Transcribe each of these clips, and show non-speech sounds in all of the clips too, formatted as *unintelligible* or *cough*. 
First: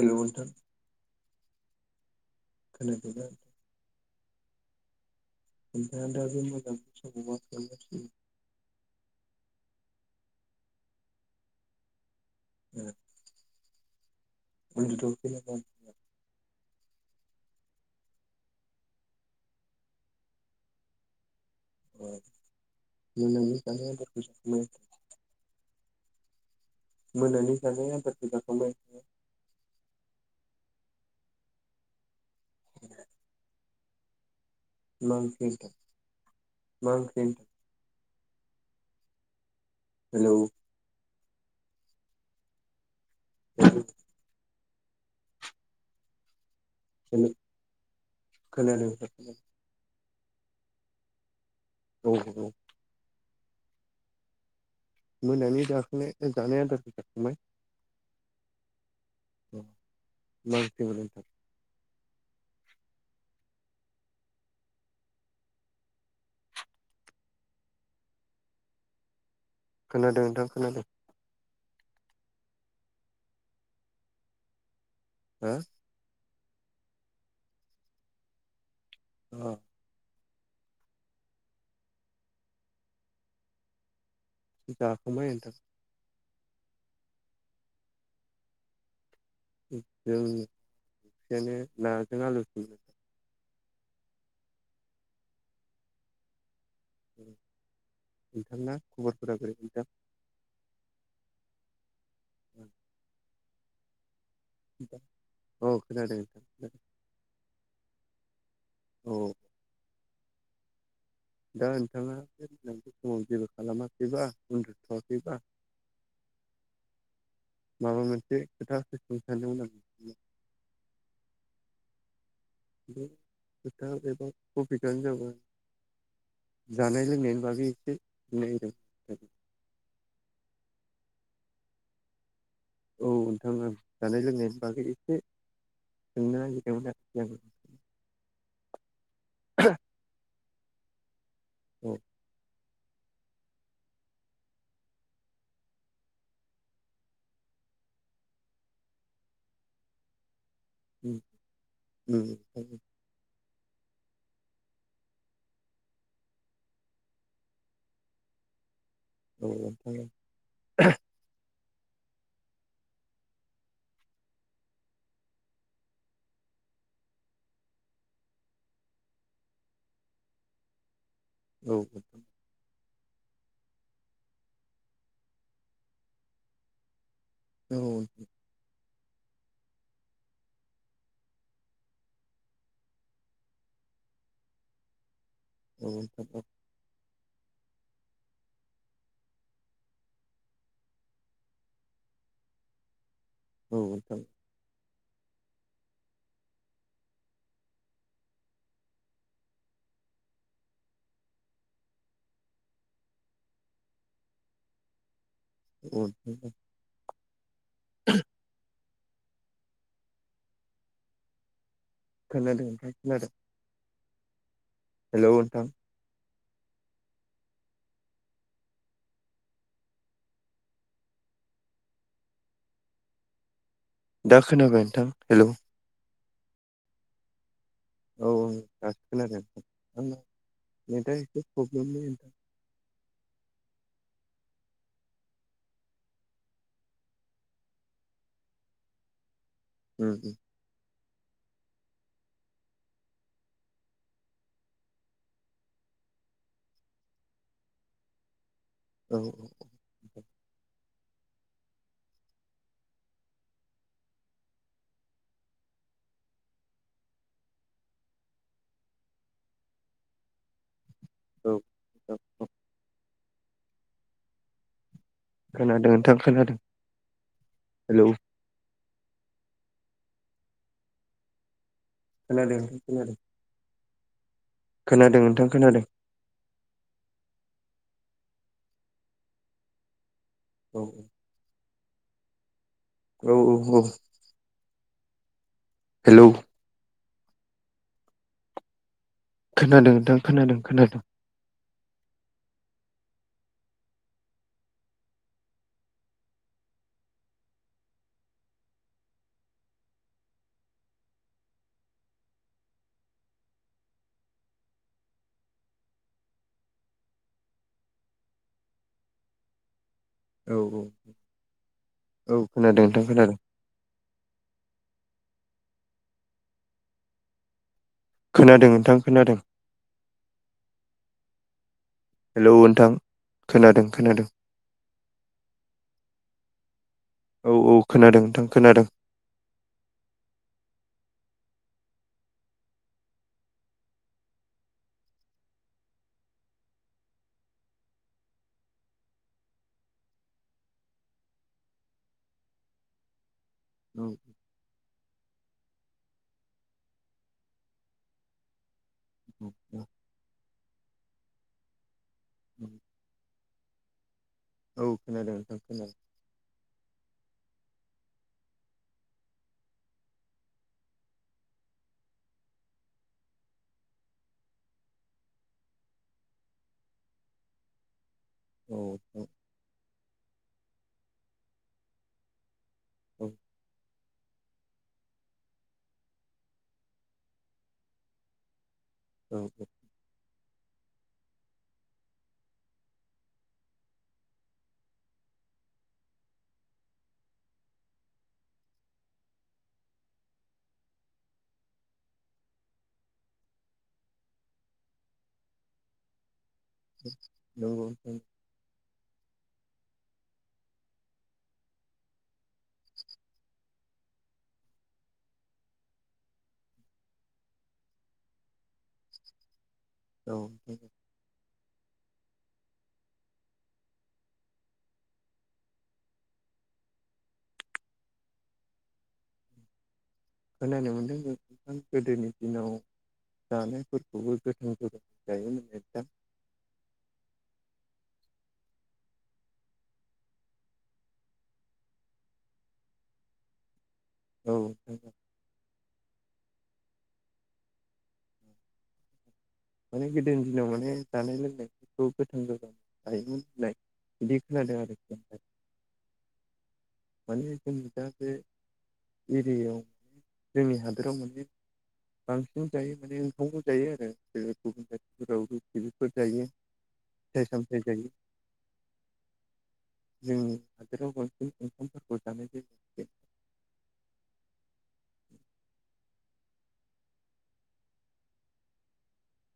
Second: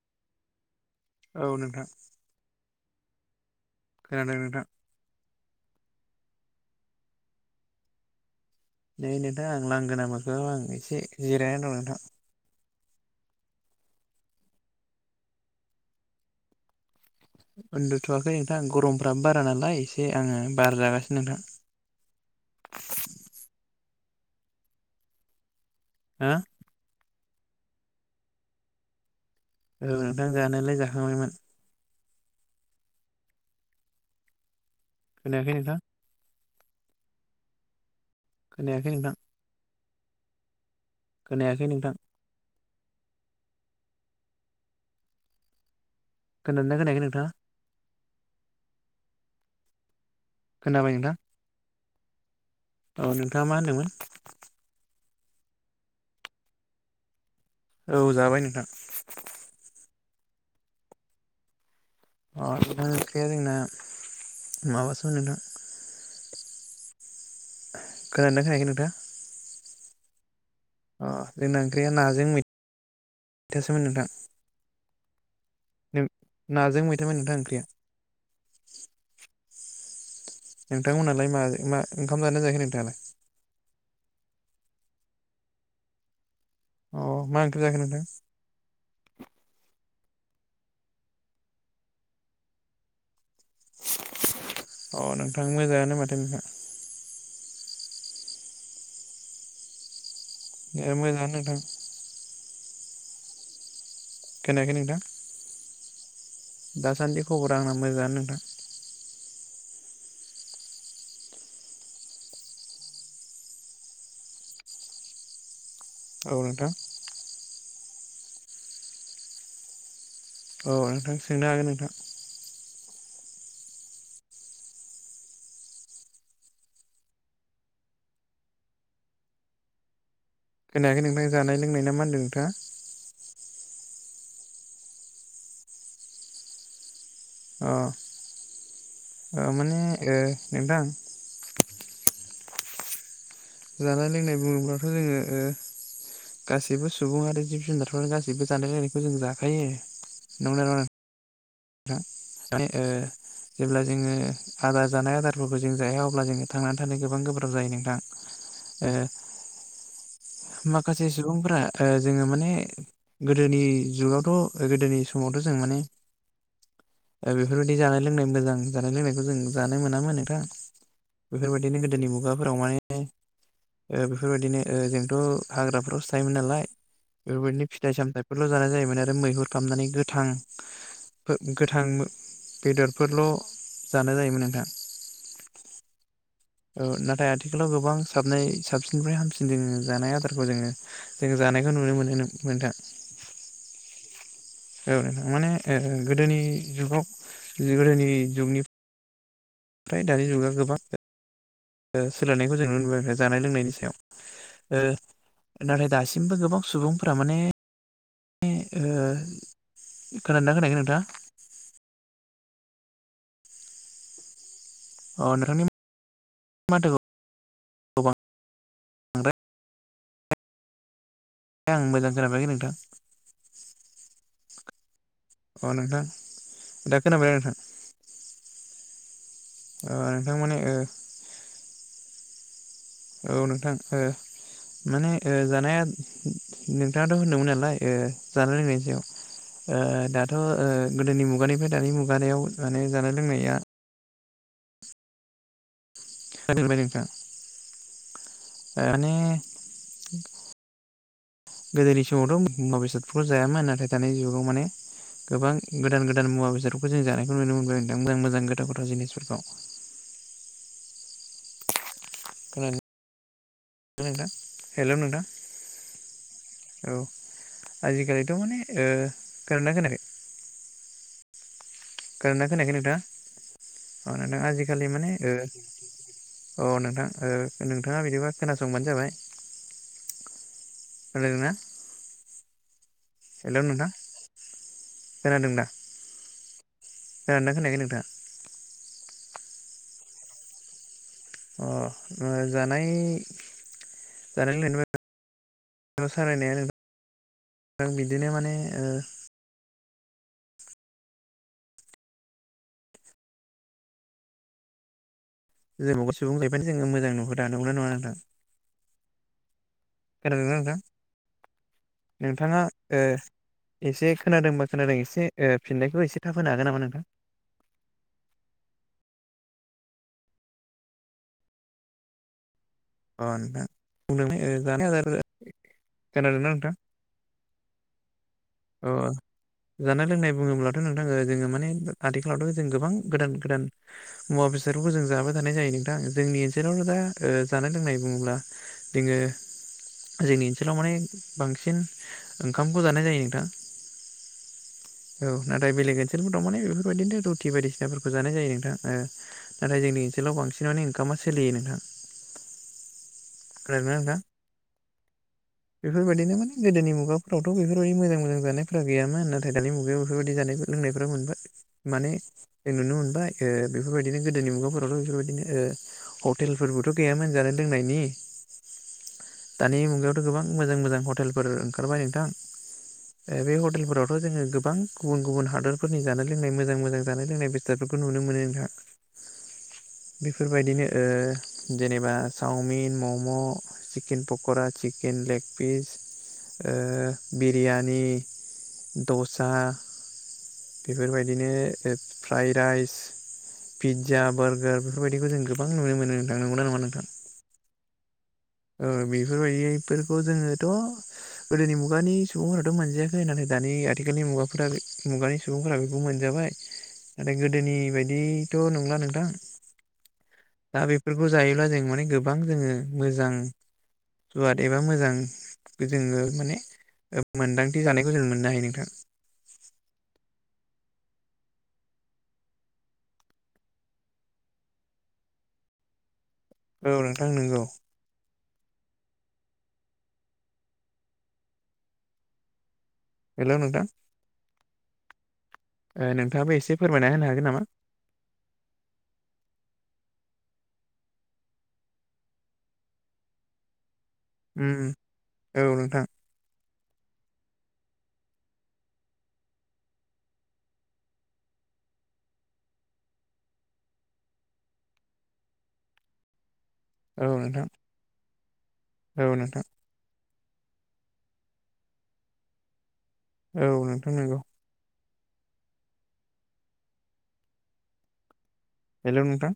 हेल' नोंथां। औ नोंथां। खोनादों ना? खोनादों नोंथां। *unintelligible* नै नोंथां आं लांगोना माखांआव आं एसे जिरायना दं नोंथां। ओ। उनदुथ'वाखै नामा? उन्दुथ'वाखै नोंथां गरमफ्राबो बारा नालाय एसे आङो बार जागासिनो नोंथां। अ मोनानि जानाय आदारखौ जाखांबाय? हा मोनानि जानाय आदारखौ जाखांबाय औ नोंथां जानायालाय जाखांबायमोन मा ओंख्रि नोंथां मा ओंख्रि खोनायाखै नोंथां हेलौ खोनायाखै नोंथां *inaudible* खोनादोंना खोनायाखै नोंथाङा खोनादों खोनाबाय नोंथां औ औ नोंथाङा मा होनदोंमोन मोनानि जाखांनाय जानाय आदारखौ जाखांबाय औ जाबाय नोंथां मा ओंख्रि मोन अ नोंथां ओंख्रिया जोंना माबासो होनदों खोनादोना खोनाखै नोंथाङा खोनादों नोंथां खोनादों अ जोंना ओंख्रिया नाजों मैथासोमोन नोंथां हो नाजों मैथामोन नोंथां ओंख्रिया औ नोंथांमोनहालाय मा मा ओंखाम जादोना जायाखै नोंथाङालाय जाखांबाय नोंथां अ मा ओंख्रि जाखो नोंथां जों एसेयानो नाजों आलु संनो अ नोंथां मोजाङानो माथो नोंथां नोंथां नोंथांना खबरफोरा बोरैहाय नोंथां ओ मोजांयानो नोंथां *inaudible* खोनायाखै नोंथां औ खोनादों नोंथां खोनादों दासान्दि खबरा आंना मोजाङानो नोंथां औ दा नोंथाङा बे समाव जेबो खालामाखैबा उन्दुथ'वाखैबा औ नोंथां माबा मोनसे खोथा सोंनो सानदोंमोन आं औ नोंथां सोंनो हागोन नोंथां गोथ बेब ख बि गानो जाब *inaudible* जानाय लोंनायनि बागै एसे बुंनाहोदो खोनायाखै नोंथां जानाय लोंनाय ना मा‌ होनदों नोंथाङा औ नोंथाङा जानाय लोंनायनि बागै एसे सोंनो नागिरदोंमोन आरो अ माने ओ नोंथां औ जानाय लोंनाय बुङोब्लाथ' जोङो ओ गासैबो सुबुं आरो जिब जुनारफोर गासैबो जानाय लोंनायखौ जों जाखायो नंगौना नंङा उम उम नोंथां माने ओ जेब्ला जोङो आदार जानाय आदारफोरखौ जों जाया अब्ला जोङो थांनानै थानो गोबां गोब्राब जायो नोंथां ओ औ माखासे सुबुंफोरा ओ जोङो माने गोदोनि जुगावथ' गोदोनि समावथ' जों माने दा बेफोरबायदि जानाय लोंनाय मोजां जानाय लोंनायखौ जों जानो मोनामोन नोंथां। औ बेफोरबायदिनो औ गोदोनि मुगाफोराव माने ओ बेफोरबायदिनो ओ जों थ' हाग्राफ्रावसो थायोमोन नालाय बेफोरबायदिनो औ फिथाइ नोंथां सामथाइफोरल' जानाय जायोमोन आरो। आरो मैहुर खालामनानै गोथां गोथां बेदरफोरल' जानाय जायोमोन नोंथां। औ औ। नाथाय आथिखालाव गोबां साबनाय साबसिननिफ्राय हामसिन जोङो जानाय आदारखौ जोङो जों जानायखौ नुनो मोनो मोन नोंथां। औ नोंथां। औ नोंथां माने ओ गोदोनि जुगाव गोदोनि जुगनि ओमफ्राय दानि जुगा गोबां ओ सोलायनायखौ जों नुनो मोनबाय जानाय लोंनायनि सायाव ओ नाथाय औ दासिमबो नोंथां गोबां सुबुंफोरा माने *inaudible* ओ खोनादों ना खोनायाखै नोंथाङा? खोनादों नोंथां खोनादों। अ हेल' नोंथांनि नोंथां माथोखौ *unintelligible* आं मोजां खोनाफैयाखै नोंथां। दा खोनाबाय नोंथां। हेलौ अ नोंथां दा खोनाबाय ओ नोंथां। औ औ दासो खोनादों अ *unintelligible* नोंथां माने ओ नेटा एसे प्रब्लेममोन। औ नोंथां ओ। माने ओ जानाया नोंथाङाथ' होनदोंमोन नालाय ओ जानाय लोंनायनि सायाव। ओ उम दाथ' ओ गोदोनि मुगानिफ्राय दानि मुगानायाव माने जानाय लोंनाया सोलायबाय नोंथां उम औ माने गोदोनि समावथ' मुवा बेसादफोरखौ जायामोन नाथाय दानि जुगाव माने गोबां गोदान गोदान मुवा बेसादफोरखौ जों जानायखौ नुनो मोनबाय नोंथां मोजां मोजां गोथाव गोथाव जिनिसफोरखौ। औ। औ औ खोनादोंना नोंथां हेल' नोंथां खोनादों नोंथां खोनादों औ हेलौ आजिखालिथ' माने ओ खोनादोंना खोनायाखै? खोनादोंना खोनादों खोनायाखै नोंथाङा खोनादों। अ नोंथां आजिखालि माने खोनादों ओ नोंथां खोनादों अ नोथां ओ। नोंथाङा बिदिबा खोनासंबानो जाबाय औ रायलायदोंना। औ औ औ। खोनादों दा? हेलौ खोनादोंना खोनायाखै नोंथां? खोनादों नोंथां खोनादों खोनादों। अ जानायनि जानाय लोंनायनि *unintelligible* *unintelligible* सालायनाया नोंथां बिदिनो माने ओ *unintelligible* जोङो मोजां नुहुरा नोंगौना नङा नङा नोंथां? खोनादोंना औ नोंथां औ। औ नोंथाङा खोनादों ओ नोंथां खोनादों एसे खोनादोंबा खोनादों एसे ओ फिननायखौ एसे थाब होनो हागोन नामा नोंथां? खोनादों नोंथां खोनादों। हेलौ। अ खोनादों खोनादों नोंथां जानाय आदार खोनादों ना नोंथां? औ औ खोनादों नोंथां खोनादों अ जानाय लोंनाय बुङोब्लाथ' नोंथां जोङो माने आथिखालावथ' जों गोबां गोदान गोदान मुवा बेसादफोरखौ जों जाबाय थानाय जायो नोंथां जोंनि ओनसोलाव दा ओ जानाय लोंनाय बुङोब्ला जोङो जोंनि ओनसोलाव माने बांसिन ओंखामखौ जानाय जायो नोंथां। *inaudible* औ नाथाय बेलेग ओनसोलफोर दं माने बेफोरबायदिनो रुथि बायदिसिनाफोरखौ जानाय जायो नोंथां ओ औ नाथाय जोंनि ओनसोलाव बांसिनानो ओखामा सोलियो नोंथां। *inaudible* खोनादों ना नोंथां? औ खोनादों। खोनादों बेफोरबायदिनो माने गोदोनि मुगाफ्रावथ' बेफोरबायदि मोजां मोजां जानायफ्रा गैयामोन नाथाय दानि मुगायाव बेफोरबायदि जानाय लोंनायफ्रा मोनबाय। माने नुनो मोनबाय ओ बेफोरबायदिनो गोदोनि मुगाफोरावथ' बेफोरबायदिनो ओ हटेल फोरबोथ' गैयामोन जानाय लोंनायनि औ। दानि मुगायावथ' गोबां मोजां मोजां हटेलफोर ओंखारबाय औ नोंथां। बे हटेलफोरावथ' जोङो गोबां गुबुन गुबुन हादरफोरनि जानाय लोंनाय मोजां मोजां जानाय लोंनाय बेसादफोरखौ खौ नुनो मोनो नोंथां। औ औ। बेफोरबायदिनो ओ जेनेबा चावमिन मम' chicken pakora chicken leg piece ओ बिरियानि दसा बेफोरबायदिनो फ्राय राइस पिज्जा बारगार बेफोरबायदिखौ जों गोबां नुनो मोनो नोंथां। नंगौना नङा नोंथां नंगौ नोंथां ओम। बेफोरबायदिफोरखौ जोङोथ' गोदोनि मुगानि सुबुंफोराथ' मोनजायाखै होननानै नाथाय दानि आथिखाल आथिखालनि मुगाफोरा मुगानि सुबुंफोरा बेखौ मोनजाबाय नाथाय गोदोनि बायदि थ नंला नोंथां दा औ बेफोरखौ जायोब्ला जों माने गोबां जोङो मोजां सुवाद एबा मोजां जोङो माने मोन्दांथि जानायखौ जों मोननो हायो नोंथां। *inaudible* खोनानो मोनदों नों गोदोनि दिनाव जानायफोरखौबो गोथां गोब्राम जायोमोन दां। औ नोंथां नंगौ। हेल' नोंथां। औ औ। नोंथाङाबो एसे फोरमायना होनो हागोन नामा? माने गोदोनि दिनाव माने जानाय लोंनायफोरखौ गोथां गोब्राम जायोमोन होननाय। बिदि खोनादों उम आरोखि औ नोंथां माने जों न दा जे एरियायाव जोंनि हादोराव मोनसे बांसिन जायो माने ओंखामबो जायो आरो। गुबुन जाथिफोरावबो फलिकफोर जायो औ फिथाइ नोंथां सामथाय जायो। औ नोंथां। जोंनि हादोराव बांसिन ओंखामफोरखौ जानायजों औ नोंथां नंगौ। हेलौ नोंथां।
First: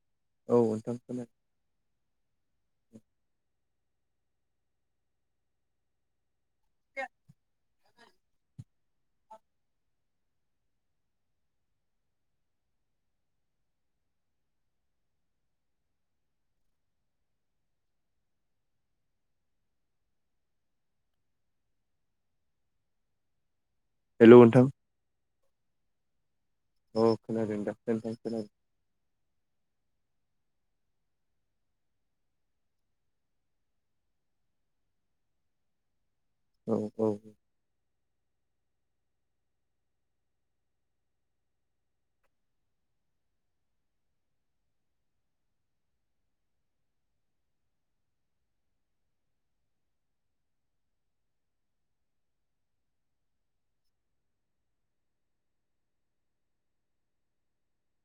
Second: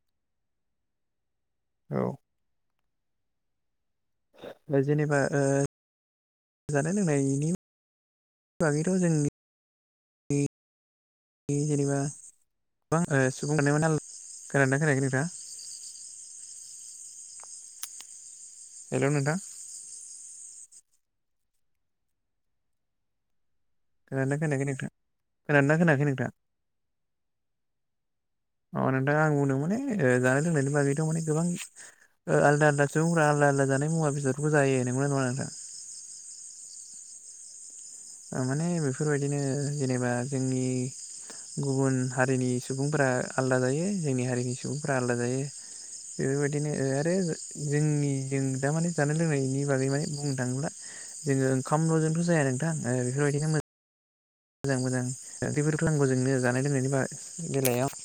औ नोंथां खोनादों। औ। जेनेबा जानाय लोंनायनि बागैथ' जोंनि जेनेबा मा होनो खोनादोंना खोनायाखै नोंथाङा हेल' नोंथां खोनाना खोनायाखै नोंथां खोनादोंना खोनायाखै नोंथां औ खोनादों दा नोंथां खोनादों अ नोंथां आं बुंदों माने जानाय लोंनाय बा बेथ माने गोबां आलदा आलदा सुबुंफ्रा आलदा आलदा जानाय मुवा बेसादफोरखौ जायो नोंगौना नङा नोंथां औ औ माने बेफोरबायदिनो जेनेबा जोंनि गुबुन हारिनि सुबुंफोरा आलादा जायो जोंनि हारिनि सुबुंफोरा आलादा जायो बेफोरबायदिनो आरो जोंनि जों द माने जानाय लोंनायनि बागै मान बुंनो थाङोब्ला जोङो ओंखाम न'जोंथ' जाया नोंथां ओ- बेफोरबायदिनो मोजां मोजां मोजां बेब खालामनांगौ जोंनो जानाय लोंनायनि बेलायाव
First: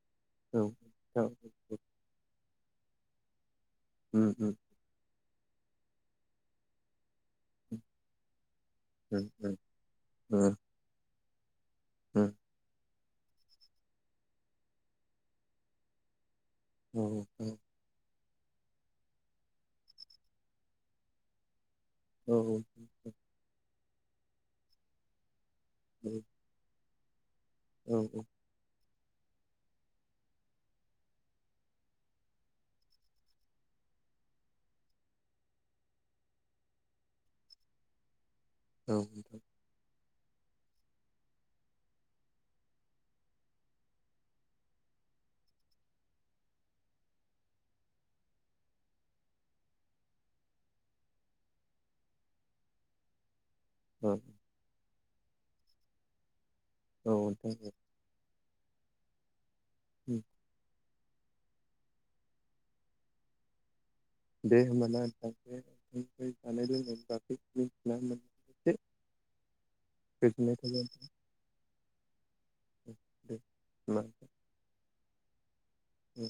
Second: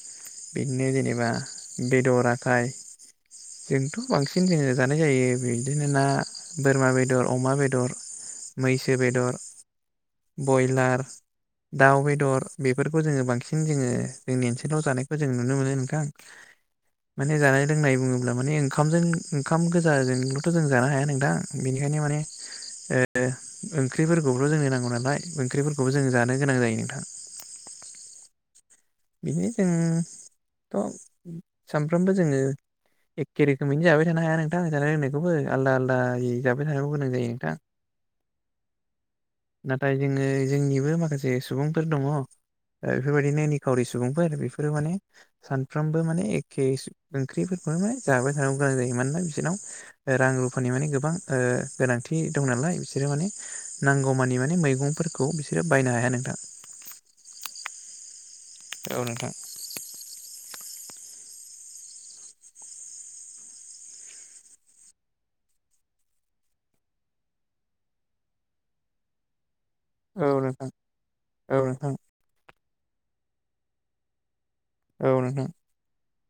दे बिदिनो होमबा जेनेबा बेदर आखाय जोंथ' बांसिन जोङो जानाय जायो बिदिनो ना बोरमा बेदर अमा बेदर मैसो बेदर ना बयलार दाउ बेदर बेफोर खौ जोङो बांसिन जोङो जोंनि ओनसोलाव जानायखौ जों नुनो मोनो नोंथां माने जानाय लोंनाय बुङोब्ला माने ओंखामजों ओंखाम गोजाजोंल'थ' जों जानो हाया नोंदां बेनिखायनो माने ओ- ओंख्रिफोरखौब्र' जोंनो नांगौ नालाय ओं जों जानो गोनां जायो नोंथां बिनो जोंथ' सानफ्रोमबो जोङो एखे रोखोमैनो जाबाय थानो हाया नोंथां जानाय लोंनायखौबो आलदा आलदा जाबाय थानोखौ गोनां जायो नोंथां औ नाथाय जोङो जोंनिबो माखासे सुबुंफोर दङ बेफोरबायदिनो खावरि सुबुंफोर आरो बेफोरो माने सानफ्रोमबो माने एखे ओंख्रिफोरखौनो म जाबाय थानांगौ मोजां जायो मानोना बिसोरनाव रां रुफानि माने गोबां गोनांथि दं नालाय बिसोरो माने नांगौमानि माने मैगंफोरखौ बिसोरो बायनो हाया नोंथां नोंथां औ नोंथां उम दे होनबा नोंथां जानाय लोंनायनि ब मिथिना मोन *unintelligible* औ नोंथां औ नोंथां *unintelligible* औ नोंथां उ